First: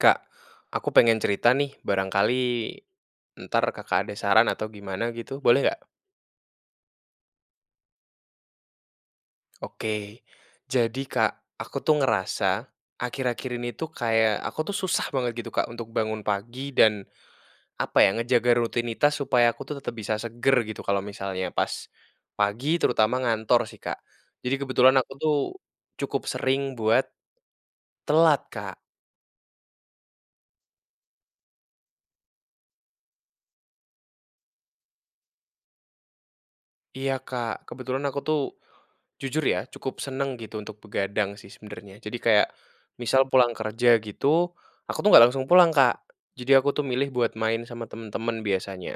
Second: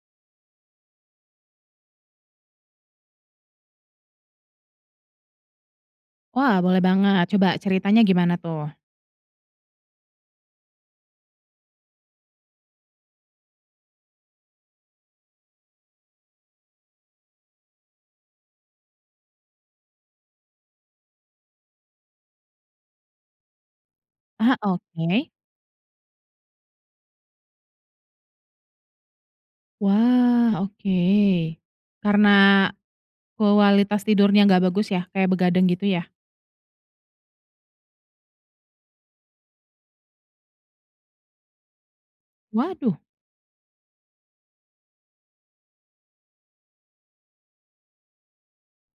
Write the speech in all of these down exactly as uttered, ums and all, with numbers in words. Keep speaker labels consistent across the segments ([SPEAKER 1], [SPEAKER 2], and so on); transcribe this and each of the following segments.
[SPEAKER 1] Kak, aku pengen cerita nih. Barangkali, entar Kakak ada saran, atau gimana, gitu, boleh nggak?
[SPEAKER 2] Wah, boleh banget, coba, ceritanya gimana, tuh?
[SPEAKER 1] Oke. Jadi Kak, aku tuh ngerasa, akhir-akhir ini tuh, kayak, aku tuh, susah banget, gitu Kak, untuk bangun pagi. Dan, apa ya, ngejaga rutinitas supaya aku tuh, tetap bisa segar, gitu, kalau misalnya pas, pagi, terutama ngantor sih, Kak. Jadi,
[SPEAKER 2] Ah,
[SPEAKER 1] kebetulan aku
[SPEAKER 2] oke.
[SPEAKER 1] tuh, cukup sering buat, telat Kak.
[SPEAKER 2] Wah, oke. Karena, kualitas tidurnya nggak bagus ya, kayak begadang, gitu ya?
[SPEAKER 1] Iya Kak, kebetulan aku tuh. Jujur ya, cukup senang, gitu, untuk begadang sih, sebenernya. Jadi, kayak
[SPEAKER 2] Waduh.
[SPEAKER 1] misal, pulang kerja, gitu, aku tuh nggak langsung pulang Kak. Jadi, aku tuh, milih buat main sama temen-temen biasanya,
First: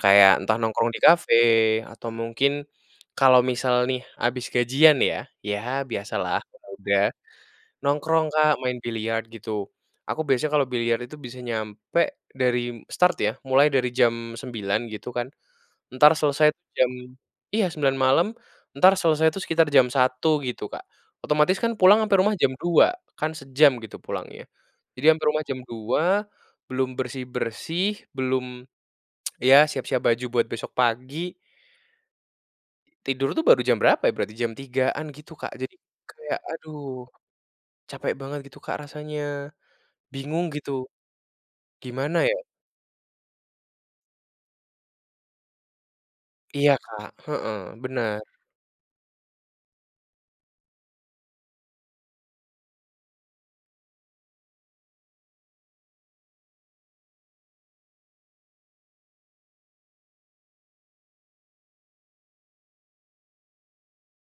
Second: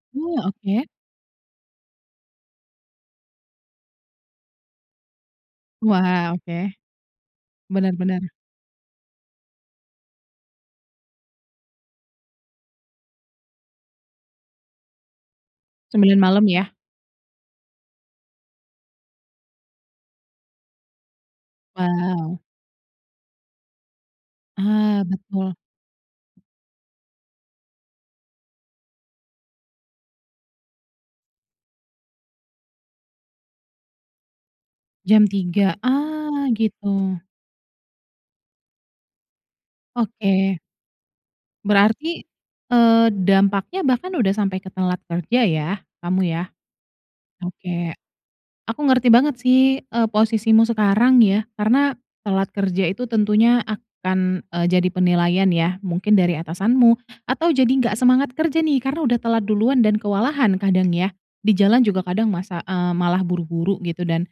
[SPEAKER 1] kayak,
[SPEAKER 2] Uh,
[SPEAKER 1] entah,
[SPEAKER 2] oke.
[SPEAKER 1] nongkrong di cafe, atau mungkin, kalau misal nih, habis gajian ya, ya biasa
[SPEAKER 2] Wah,
[SPEAKER 1] lah
[SPEAKER 2] oke.
[SPEAKER 1] pemuda,
[SPEAKER 2] Benar
[SPEAKER 1] nongkrong
[SPEAKER 2] benar.
[SPEAKER 1] Kak, main biliar, gitu. Aku, biasanya kalau biliar itu, bisa nyampe, dari start ya, mulai dari jam sembilan gitu kan, entar,
[SPEAKER 2] sembilan malam,
[SPEAKER 1] selesai
[SPEAKER 2] ya?
[SPEAKER 1] jam iya sembilan malam, entar selesai tuh, sekitar jam satu gitu, Kak. Otomatis kan, pulang, ampe rumah
[SPEAKER 2] Wow.
[SPEAKER 1] jam dua kan, sejam gitu, pulangnya.
[SPEAKER 2] Ah,
[SPEAKER 1] Jadi, ampe rumah
[SPEAKER 2] betul.
[SPEAKER 1] jam dua, belum bersih-bersih, belum, ya, siap-siap baju, buat besok pagi. Tidur tuh, baru jam berapa, ya, berarti, jam tigaan
[SPEAKER 2] Jam
[SPEAKER 1] gitu, Kak. Jadi,
[SPEAKER 2] tiga,
[SPEAKER 1] kayak,
[SPEAKER 2] ah,
[SPEAKER 1] "Aduh,
[SPEAKER 2] gitu?
[SPEAKER 1] capek banget." gitu Kak, rasanya. Bingung
[SPEAKER 2] Oke.
[SPEAKER 1] gitu, gimana
[SPEAKER 2] Berarti,
[SPEAKER 1] ya?
[SPEAKER 2] eee, dampaknya bahkan udah sampai ke telat kerja ya, kamu, ya.
[SPEAKER 1] Iya Kak, heeh,
[SPEAKER 2] Oke,
[SPEAKER 1] benar.
[SPEAKER 2] aku ngerti banget sih, eee, posisimu sekarang ya. Karena, telat kerja itu, tentunya akan, eee, jadi penilaian ya, mungkin dari atasanmu, atau, jadi nggak semangat kerja nih, karena udah telat duluan, dan kewalahan kadang, ya, di jalan juga, kadang masa, eee, malah buru-buru gitu, dan,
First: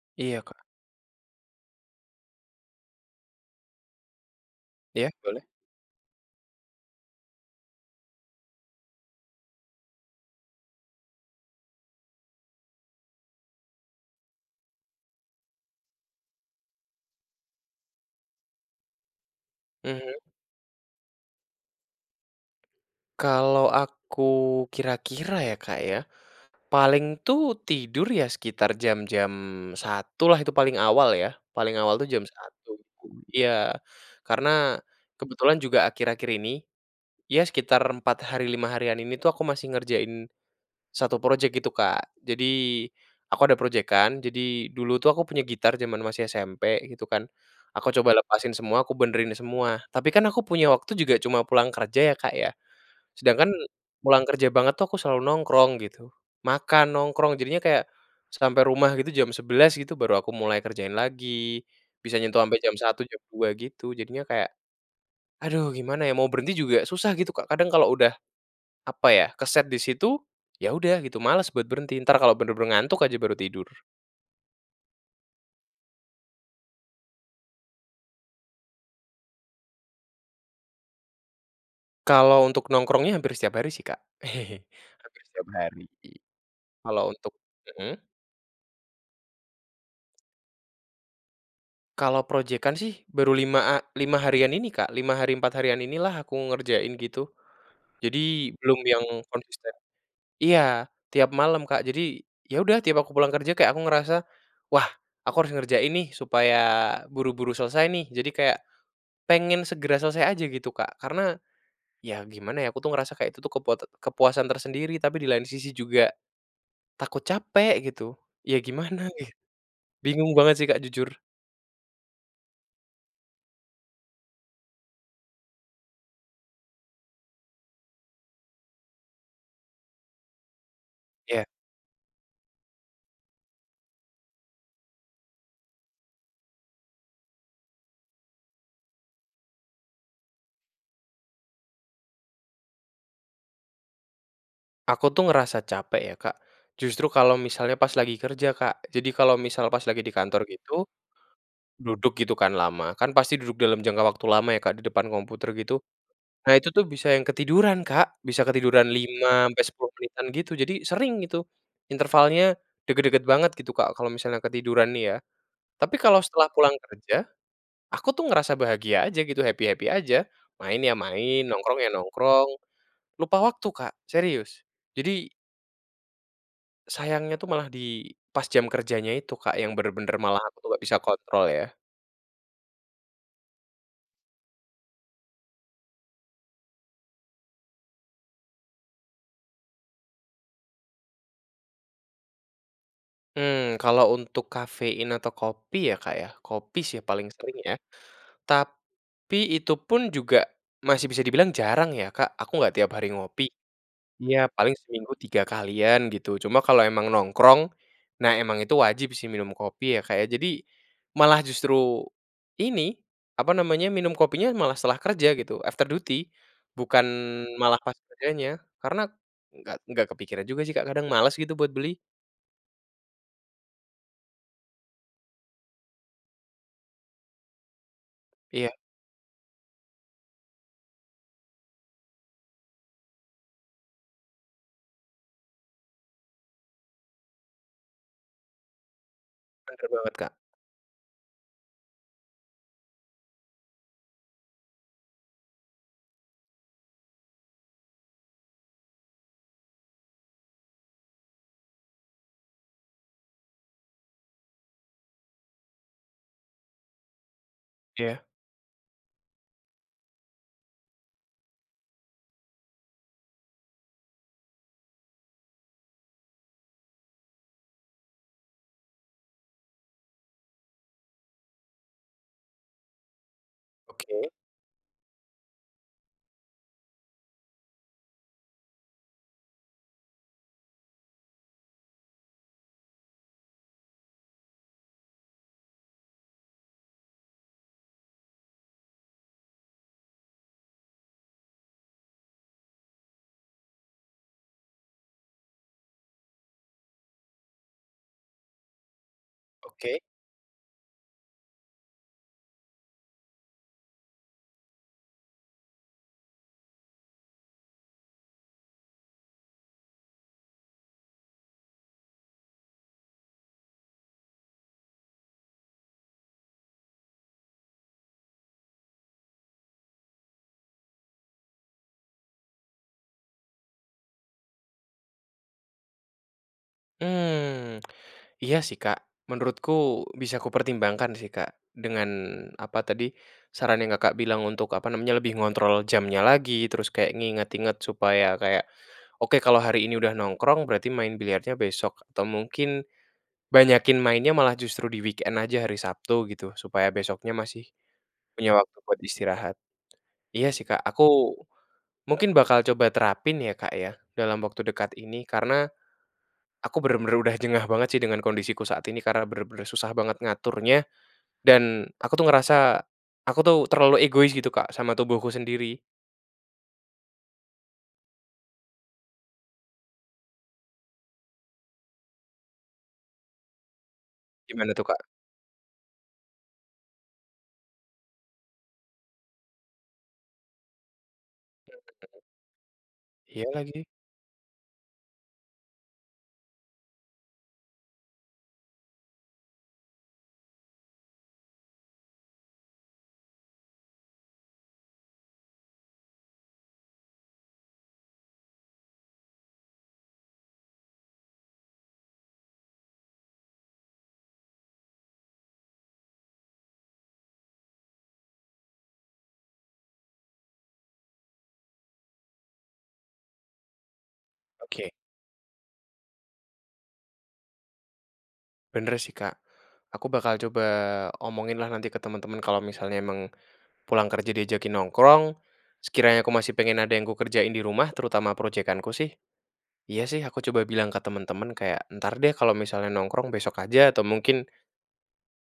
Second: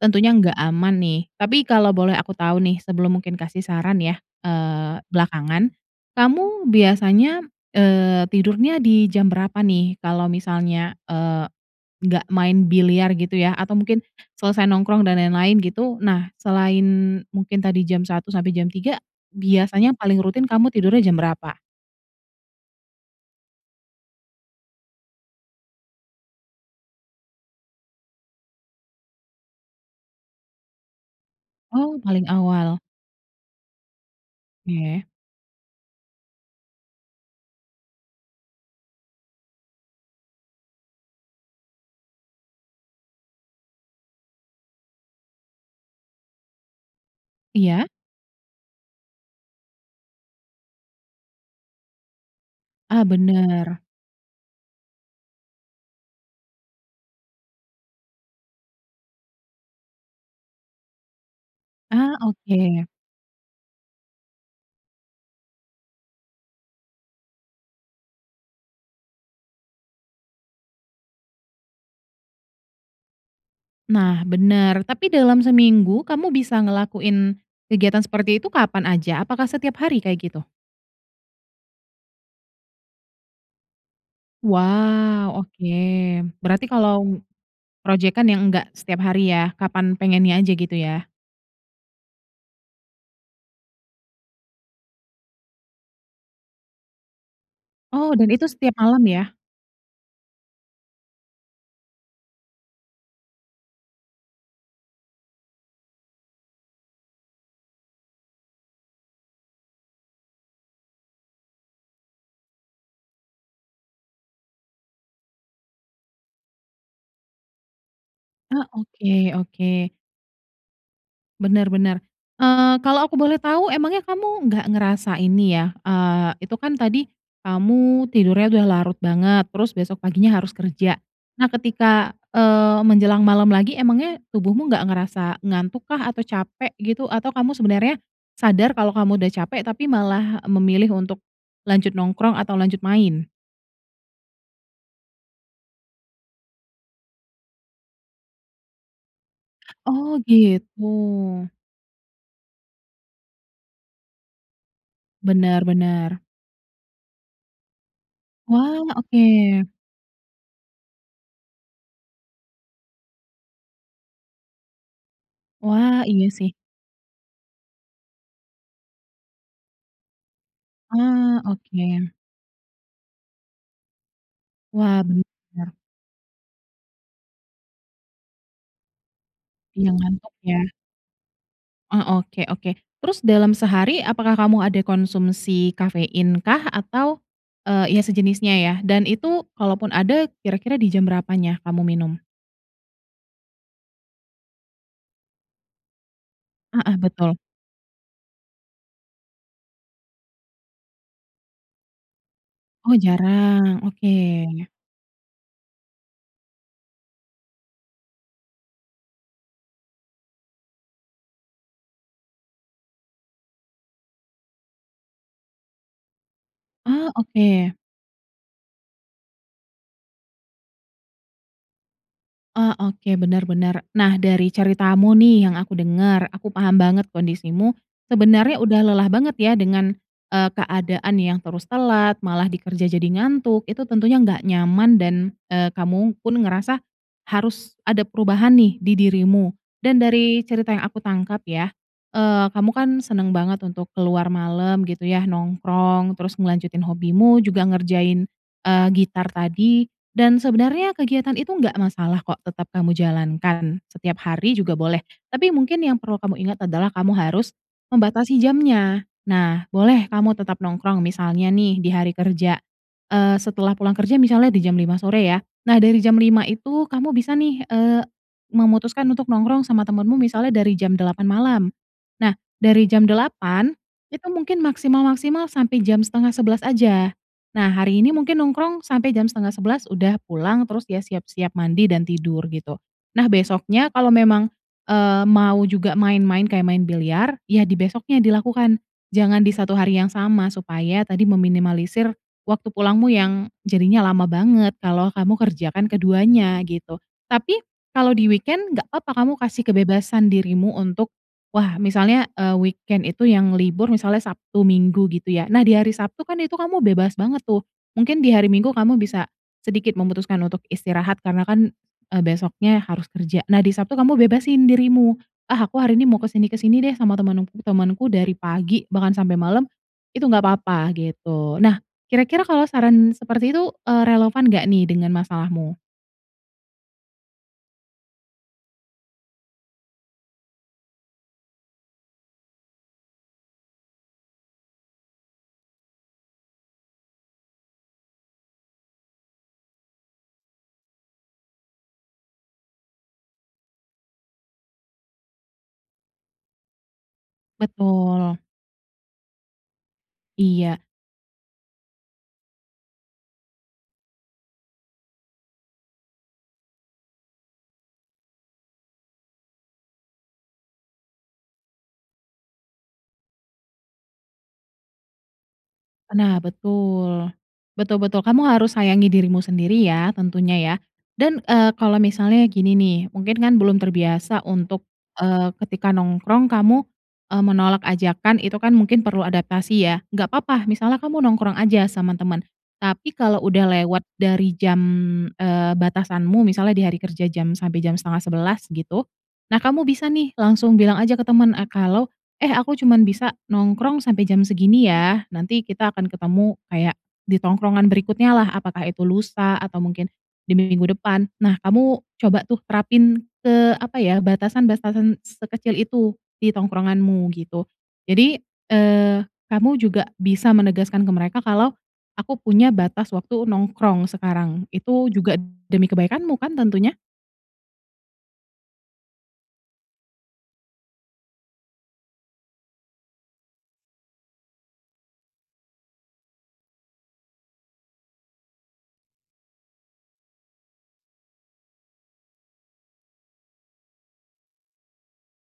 [SPEAKER 2] tentunya
[SPEAKER 1] Iya
[SPEAKER 2] nggak
[SPEAKER 1] Kak.
[SPEAKER 2] aman nih. Tapi, kalau boleh aku tahu nih, sebelum mungkin kasih saran, ya, eee,
[SPEAKER 1] Iya, boleh?
[SPEAKER 2] belakangan. Kamu, biasanya, eee, tidurnya di jam berapa nih, kalau misalnya, eee, nggak main biliar, gitu, ya, atau mungkin, selesai nongkrong, dan lain-lain, gitu, nah, selain, mungkin tadi jam satu, sampai jam tiga, biasanya, paling
[SPEAKER 1] Mhm.
[SPEAKER 2] rutin kamu tidurnya, jam berapa?
[SPEAKER 1] Kalau aku kira-kira, ya, Kak, ya. Paling tuh, tidur, ya sekitar jam-jam satu lah, itu paling awal ya, paling awal
[SPEAKER 2] Wow,
[SPEAKER 1] tuh jam
[SPEAKER 2] paling
[SPEAKER 1] satu,
[SPEAKER 2] awal.
[SPEAKER 1] tuh iya. Karena,
[SPEAKER 2] Oke.
[SPEAKER 1] kebetulan juga, akhir-akhir ini, ya, sekitar empat hari, lima harian, ini tuh, aku masih ngerjain satu projek, gitu Kak. Jadi, aku ada projekan, jadi, dulu tuh aku punya gitar, jaman masih SMP, gitu kan.
[SPEAKER 2] Iya.
[SPEAKER 1] Aku coba lepasin semua, aku benerin semua, tapi kan, aku punya waktu juga cuma pulang kerja, ya, Kak, ya.
[SPEAKER 2] Ah,
[SPEAKER 1] Sedangkan,
[SPEAKER 2] benar.
[SPEAKER 1] pulang kerja banget tuh, aku selalu nongkrong gitu, makan, nongkrong. Jadinya kayak, sampai rumah gitu, jam sebelas gitu, baru aku mulai kerjain lagi,
[SPEAKER 2] Ah,
[SPEAKER 1] bisa nyentuh ampe jam
[SPEAKER 2] oke.
[SPEAKER 1] satu, jam dua, gitu. Jadinya kayak, "Aduh, gimana ya? Mau berhenti juga susah." gitu Kak. Kadang, kalau udah, apa ya, keset di situ, ya udah gitu, males buat berhenti, entar, kalau benar-benar ngantuk aja, baru tidur.
[SPEAKER 2] Nah, benar, tapi dalam seminggu, kamu bisa ngelakuin kegiatan seperti itu, kapan aja? Apakah setiap hari, kayak, gitu?
[SPEAKER 1] Kalau, untuk nongkrongnya hampir setiap hari sih, Kak. Hampir
[SPEAKER 2] Wow,
[SPEAKER 1] setiap
[SPEAKER 2] oke.
[SPEAKER 1] hari.
[SPEAKER 2] Berarti,
[SPEAKER 1] Kalau,
[SPEAKER 2] kalau,
[SPEAKER 1] untuk mhm?
[SPEAKER 2] projekan yang, enggak setiap hari, ya? Kapan, pengennya aja, gitu ya?
[SPEAKER 1] Kalau projekan sih, baru lima lima harian ini, Kak. lima hari, empat harian ini lah, aku ngerjain, gitu.
[SPEAKER 2] Oh, dan itu,
[SPEAKER 1] Jadi,
[SPEAKER 2] setiap
[SPEAKER 1] belum yang
[SPEAKER 2] malam, ya?
[SPEAKER 1] konsisten iya, tiap malam Kak. Jadi, ya udah, tiap aku pulang kerja, kayak, aku ngerasa, "Wah, aku harus ngerjain nih, supaya buru-buru selesai, nih." jadi, kayak, pengen segera selesai aja, gitu Kak. Karena, ya, gimana ya, aku tuh, ngerasa kayak, itu tuh, kepot kepuasan tersendiri, tapi di lain sisi, juga, takut capek gitu, ya
[SPEAKER 2] Ah,
[SPEAKER 1] gimana,
[SPEAKER 2] oke
[SPEAKER 1] gitu.
[SPEAKER 2] oke.
[SPEAKER 1] Bingung banget sih, Kak, jujur.
[SPEAKER 2] Benar benar, eee, kalau aku boleh tahu, emangnya kamu nggak ngerasa ini, ya, eee, itu kan, tadi kamu tidurnya udah larut banget, terus besok paginya, harus kerja.
[SPEAKER 1] Iya.
[SPEAKER 2] Nah, ketika, eee, menjelang malam lagi, emangnya tubuhmu nggak ngerasa ngantuk kah, atau capek, gitu? Atau, kamu sebenarnya sadar, kalau kamu udah capek, tapi malah memilih untuk lanjut nongkrong, atau lanjut main?
[SPEAKER 1] Aku tuh, ngerasa capek ya, Kak. Justru, kalau misalnya, pas, lagi kerja Kak, jadi, kalau misal, pas, lagi di
[SPEAKER 2] Oh,
[SPEAKER 1] kantor,
[SPEAKER 2] gitu?
[SPEAKER 1] gitu, duduk, gitu. Kan, lama kan, pasti duduk dalam jangka waktu lama, ya, Kak, di depan komputer,
[SPEAKER 2] Benar
[SPEAKER 1] gitu.
[SPEAKER 2] benar.
[SPEAKER 1] Nah, itu tuh, bisa yang ketiduran Kak, bisa
[SPEAKER 2] Wah,
[SPEAKER 1] ketiduran lima ampe
[SPEAKER 2] oke.
[SPEAKER 1] sepuluh menitan gitu, jadi, sering itu. Intervalnya, dekat-dekat banget gitu, Kak, kalau misalnya ketiduran nih, ya. Tapi,
[SPEAKER 2] Wah,
[SPEAKER 1] kalau
[SPEAKER 2] iya sih.
[SPEAKER 1] setelah pulang kerja, aku tuh, ngerasa bahagia aja gitu, happy-happy aja, main ya
[SPEAKER 2] Ah,
[SPEAKER 1] main, nongkrong ya
[SPEAKER 2] oke.
[SPEAKER 1] nongkrong, lupa waktu Kak, serius.
[SPEAKER 2] Wah,
[SPEAKER 1] Jadi
[SPEAKER 2] benar.
[SPEAKER 1] sayangnya tuh, malah di, pas, jam kerjanya itu, Kak, yang
[SPEAKER 2] Iya,
[SPEAKER 1] benar-benar,
[SPEAKER 2] ngantuk
[SPEAKER 1] malah aku
[SPEAKER 2] ya?
[SPEAKER 1] tuh, nggak bisa kontrol, ya.
[SPEAKER 2] Oh, oke oke. Terus, dalam sehari apakah kamu ada konsumsi kafein kah? Atau, eee, iya, sejenisnya ya, dan itu, kalaupun ada, kira-kira di jam berapanya, kamu minum?
[SPEAKER 1] Mmm, kalau untuk kafein, atau kopi, ya, Kak, ya, kopi sih,
[SPEAKER 2] Heeh,
[SPEAKER 1] paling
[SPEAKER 2] betul.
[SPEAKER 1] sering, ya. Tapi, itu pun juga masih bisa dibilang jarang, ya, Kak, aku nggak tiap
[SPEAKER 2] Oh,
[SPEAKER 1] hari ngopi.
[SPEAKER 2] jarang? Oke.
[SPEAKER 1] Iya, paling seminggu tiga kalian, gitu, cuma kalau emang nongkrong. Nah, emang itu wajib sih, minum kopi ya, Kak, ya. Jadi, malah justru, ini, apa namanya, minum kopinya malah setelah kerja, gitu, after duty, bukan
[SPEAKER 2] Ah, oke.
[SPEAKER 1] malah pas kerjanya. Karena, nggak nggak kepikiran juga sih, Kak, kadang males, gitu, buat beli.
[SPEAKER 2] Ah, oke, benar benar. Nah, dari ceritamu nih, yang aku dengar, aku paham banget kondisimu, sebenarnya
[SPEAKER 1] Iya.
[SPEAKER 2] udah lelah banget ya, dengan, eee, keadaan yang terus telat, malah di kerja, jadi ngantuk. Itu, tentunya nggak nyaman, dan, eee, kamu pun ngerasa, harus ada perubahan nih, di dirimu,
[SPEAKER 1] Benar
[SPEAKER 2] dan
[SPEAKER 1] banget, Kak.
[SPEAKER 2] dari cerita yang aku tangkap, ya, eee, kamu kan, senang banget untuk keluar malam gitu, ya, nongkrong, terus ngelanjutin hobimu, juga ngerjain, eee, gitar tadi, dan sebenarnya kegiatan itu, nggak masalah kok, tetap kamu jalankan, setiap hari juga boleh. Tapi, mungkin yang perlu kamu ingat adalah, kamu harus
[SPEAKER 1] Iya.
[SPEAKER 2] membatasi jamnya. Nah, boleh kamu tetap nongkrong misalnya nih, di hari kerja, eee, setelah pulang kerja misalnya, di jam lima sore, ya. Nah, dari jam lima itu, kamu bisa nih, eee, memutuskan untuk nongkrong sama temanmu, misalnya, dari jam delapan malam. Nah, dari jam delapan, itu
[SPEAKER 1] Oke.
[SPEAKER 2] mungkin maksimal-maksimal sampai jam setengah sebelas aja. Nah, hari ini mungkin nongkrong sampai jam setengah sebelas udah pulang, terus, ya, siap-siap mandi, dan tidur, gitu. Nah, besoknya kalau memang, eee, mau juga main-main, kayak main biliar ya, di besoknya, dilakukan, jangan di satu hari yang sama. Supaya, tadi, meminimalisir waktu pulangmu, yang jadinya lama banget, kalau kamu kerjakan keduanya, gitu. Tapi, kalau di weekend, nggak papa kamu kasih
[SPEAKER 1] Oke.
[SPEAKER 2] kebebasan dirimu untuk, wah, misalnya, eee, weekend itu yang libur, misalnya Sabtu, Minggu, gitu ya. Nah, di hari Sabtu kan, itu kamu bebas banget tuh, mungkin di hari Minggu kamu bisa sedikit memutuskan untuk istirahat, karena kan, eee, besoknya harus kerja. Nah, di Sabtu kamu bebasin dirimu, "Ah, aku hari ini mau ke sini ke sini deh, sama teman-temanku dari pagi, bahkan sampai malam." itu, nggak papa, gitu. Nah, kira-kira kalau saran seperti itu, eee, relevan nggak nih, dengan masalahmu?
[SPEAKER 1] Mmm, iya, sih, Kak. Menurutku, bisa aku pertimbangkan sih, Kak. Dengan, apa tadi, saran yang Kakak bilang untuk, apa namanya, lebih ngontrol jamnya lagi, terus, kayak nginget-inget, supaya kayak, "Oke, kalau hari ini udah nongkrong, berarti main biliarnya besok, atau mungkin, banyakin mainnya malah justru di weekend aja, hari Sabtu." gitu, supaya besoknya masih
[SPEAKER 2] Betul.
[SPEAKER 1] punya waktu buat istirahat. Iya sih,
[SPEAKER 2] Iya.
[SPEAKER 1] Kak, aku, mungkin bakal coba terapin, ya, Kak, ya, dalam waktu dekat ini. Karena, aku benar-benar udah jengah banget sih, dengan kondisi ku saat ini, karena benar-benar susah banget, ngaturnya. Dan, aku tuh, ngerasa, aku tuh, terlalu egois gitu, Kak, sama tubuhku sendiri.
[SPEAKER 2] Nah, betul. Betul betul, kamu harus sayangi dirimu sendiri ya, tentunya, ya. Dan, eee, kalau misalnya gini nih, mungkin kan, belum terbiasa
[SPEAKER 1] Gimana tuh,
[SPEAKER 2] untuk,
[SPEAKER 1] Kak?
[SPEAKER 2] eee, ketika nongkrong kamu, eee, menolak ajakan, itu kan, mungkin perlu adaptasi, ya, nggak papa, misalnya kamu nongkrong aja sama
[SPEAKER 1] [unintelligible]
[SPEAKER 2] teman. Tapi, kalau
[SPEAKER 1] Iya,
[SPEAKER 2] udah
[SPEAKER 1] lagi.
[SPEAKER 2] lewat dari jam, eee, batasanmu misalnya di hari kerja jam sampai jam setengah sebelas, gitu. Nah, kamu bisa nih, langsung bilang aja ke temen ah kalau, "Eh, aku cuma bisa nongkrong sampai jam segini ya, nanti, kita akan ketemu, kayak, di tongkrongan berikutnya, lah." apakah itu lusa, atau mungkin di minggu depan. Nah, kamu coba tuh, terapin ke, apa ya, batasan-batasan sekecil itu, di tongkronganmu, gitu. Jadi, eee, kamu juga bisa menegaskan ke mereka kalau, "Aku punya batas waktu nongkrong sekarang."
[SPEAKER 1] Oke.
[SPEAKER 2] itu, juga demi kebaikanmu kan, tentunya.
[SPEAKER 1] Benar sih, Kak. Aku bakal coba omongin lah, nanti ke teman-teman, kalau misalnya emang, pulang kerja diajakin nongkrong, sekiranya aku masih pengen, ada yang aku kerjain di rumah, terutama projekan ku, sih. Iya sih, aku coba bilang ke teman-teman kayak, "Entar deh," kalau misalnya nongkrong, "besok aja, atau mungkin"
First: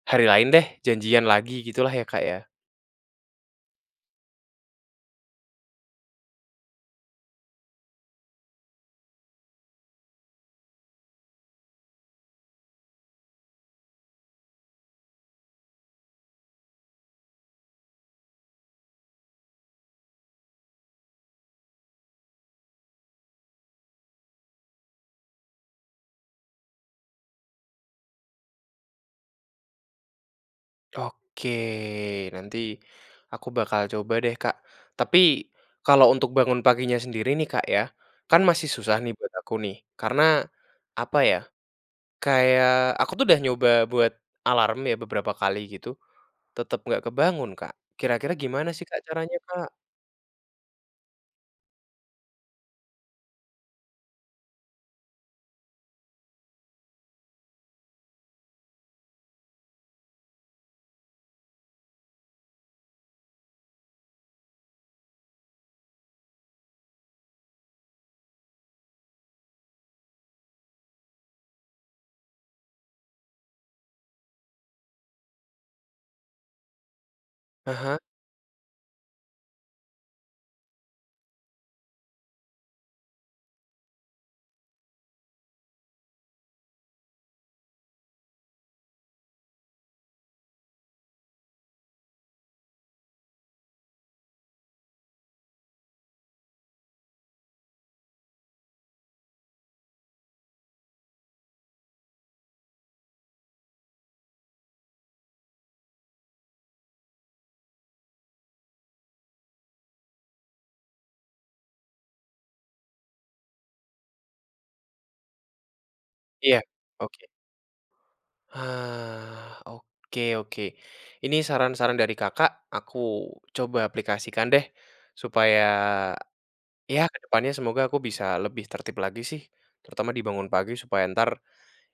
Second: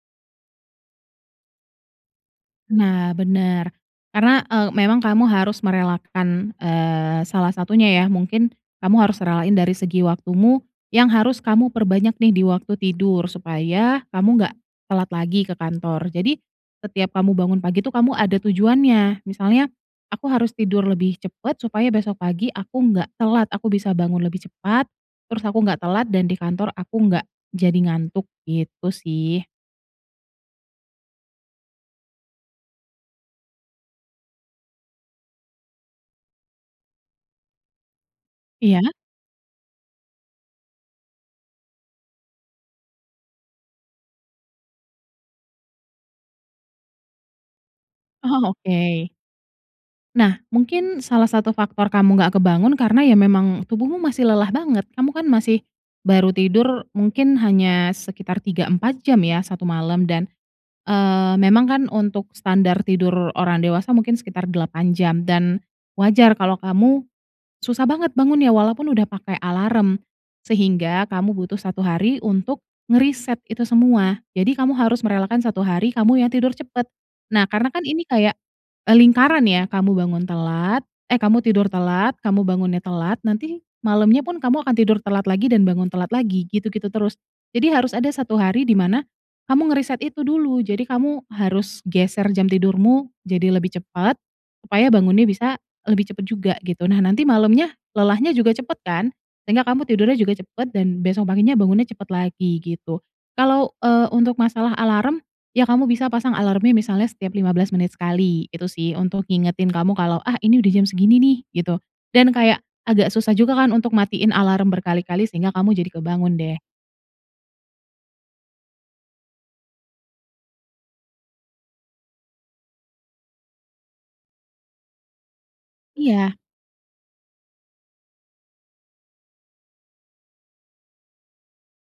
[SPEAKER 1] "hari lain deh, janjian lagi." gitu lah, ya, Kak, ya?
[SPEAKER 2] Nah, benar. Karena, eee, memang kamu harus merelakan, eee, salah satunya, ya. Mungkin, kamu harus relain dari segi waktumu, yang harus kamu perbanyak nih, di waktu tidur, supaya, kamu nggak telat lagi ke kantor. Jadi, setiap kamu bangun pagi tuh, kamu ada tujuannya, misalnya, "Aku harus tidur lebih cepat, supaya besok pagi aku nggak telat, aku bisa bangun lebih cepat, terus aku nggak telat dan di kantor aku nggak jadi ngantuk." gitu sih.
[SPEAKER 1] Oke, nanti aku bakal coba deh, Kak. Tapi, kalau untuk bangun paginya sendiri nih, Kak, ya. Kan, masih
[SPEAKER 2] Iya?
[SPEAKER 1] susah nih, buat aku nih. Karena, apa ya, kayak, aku tuh, udah nyoba buat alarm ya, beberapa kali gitu, tetap nggak kebangun, Kak. Kira-kira
[SPEAKER 2] Oh,
[SPEAKER 1] gimana sih, Kak,
[SPEAKER 2] oke.
[SPEAKER 1] caranya, Kak?
[SPEAKER 2] Nah, mungkin salah satu faktor kamu nggak kebangun karena, ya memang, tubuhmu masih lelah banget. Kamu kan, masih, baru tidur mungkin hanya sekitar tiga, empat jam ya, satu malam, dan, eee, memang kan, untuk standar tidur orang dewasa mungkin sekitar delapan jam, dan, wajar kalau kamu susah banget bangunnya, walaupun udah pakai alarm, sehingga kamu butuh satu hari untuk ngereset itu semua. Jadi, kamu harus merelakan satu hari, kamu yang tidur cepat. Nah, karena kan,
[SPEAKER 1] Heeh?
[SPEAKER 2] ini kayak, eee, lingkaran, ya, kamu bangun telat, eh, kamu tidur telat, kamu bangunnya telat. Nanti, malamnya pun kamu akan tidur telat lagi, dan bangun telat lagi, gitu-gitu terus. Jadi, harus ada satu hari, dimana, kamu ngereset itu dulu, jadi kamu harus geser jam tidurmu, jadi lebih cepat. Supaya, bangunnya bisa lebih cepat juga, gitu. Nah, nanti malamnya, lelahnya juga cepat kan, sehingga kamu tidurnya juga cepat dan besok paginya bangunnya cepat lagi, gitu. Kalau, eee, untuk masalah alarm, ya, kamu bisa pasang alarmnya misalnya setiap lima belas menit sekali, gitu sih. Untuk, ngingetin kamu kalau, "Ah, ini udah jam segini nih." gitu, dan kayak agak susah juga, kan, untuk matiin alarm berkali-kali sehingga kamu jadi kebangun, deh.
[SPEAKER 1] Iya. Oke. Hah, oke oke. Ini, saran-saran dari Kakak, aku coba aplikasikan deh. Supaya,
[SPEAKER 2] Iya.
[SPEAKER 1] ya, kedepannya semoga aku bisa lebih tertib lagi, sih. Terutama, dibangun pagi, supaya, entar,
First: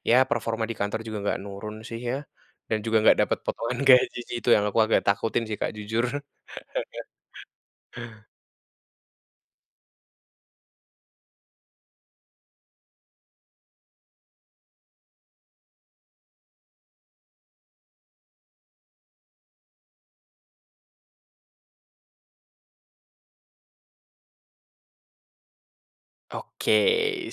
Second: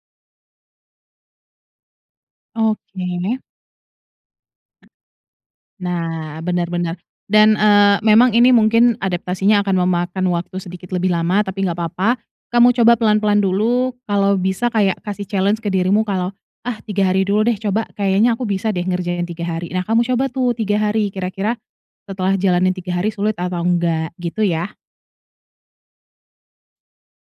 [SPEAKER 1] ya performa di kantor juga nggak nurun sih, ya. Dan, juga, nggak dapat
[SPEAKER 2] Oke.
[SPEAKER 1] potongan gaji, sih. Itu, yang aku agak takutin sih, Kak, jujur.
[SPEAKER 2] Nah, benar benar. Dan, eee, memang ini mungkin adaptasinya akan memakan waktu sedikit lebih lama. Tapi, nggak papa, kamu coba pelan-pelan dulu, kalau bisa kayak kasih challenge ke dirimu kalau, "Ah, tiga hari dulu deh, coba, kayaknya, aku bisa deh, ngerjain tiga hari." Nah, kamu coba tuh, tiga hari, kira-kira setelah jalanin tiga hari, sulit atau enggak, gitu ya.
[SPEAKER 1] Oke,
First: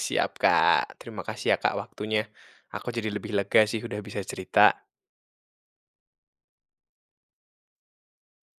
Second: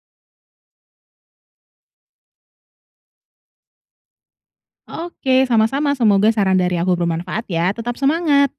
[SPEAKER 1] siap Kak. Terima kasih, ya, Kak, waktunya. Aku, jadi lebih lega sih, udah bisa cerita.
[SPEAKER 2] Oke, sama-sama. Semoga saran dari aku bermanfaat, ya. Tetap semangat.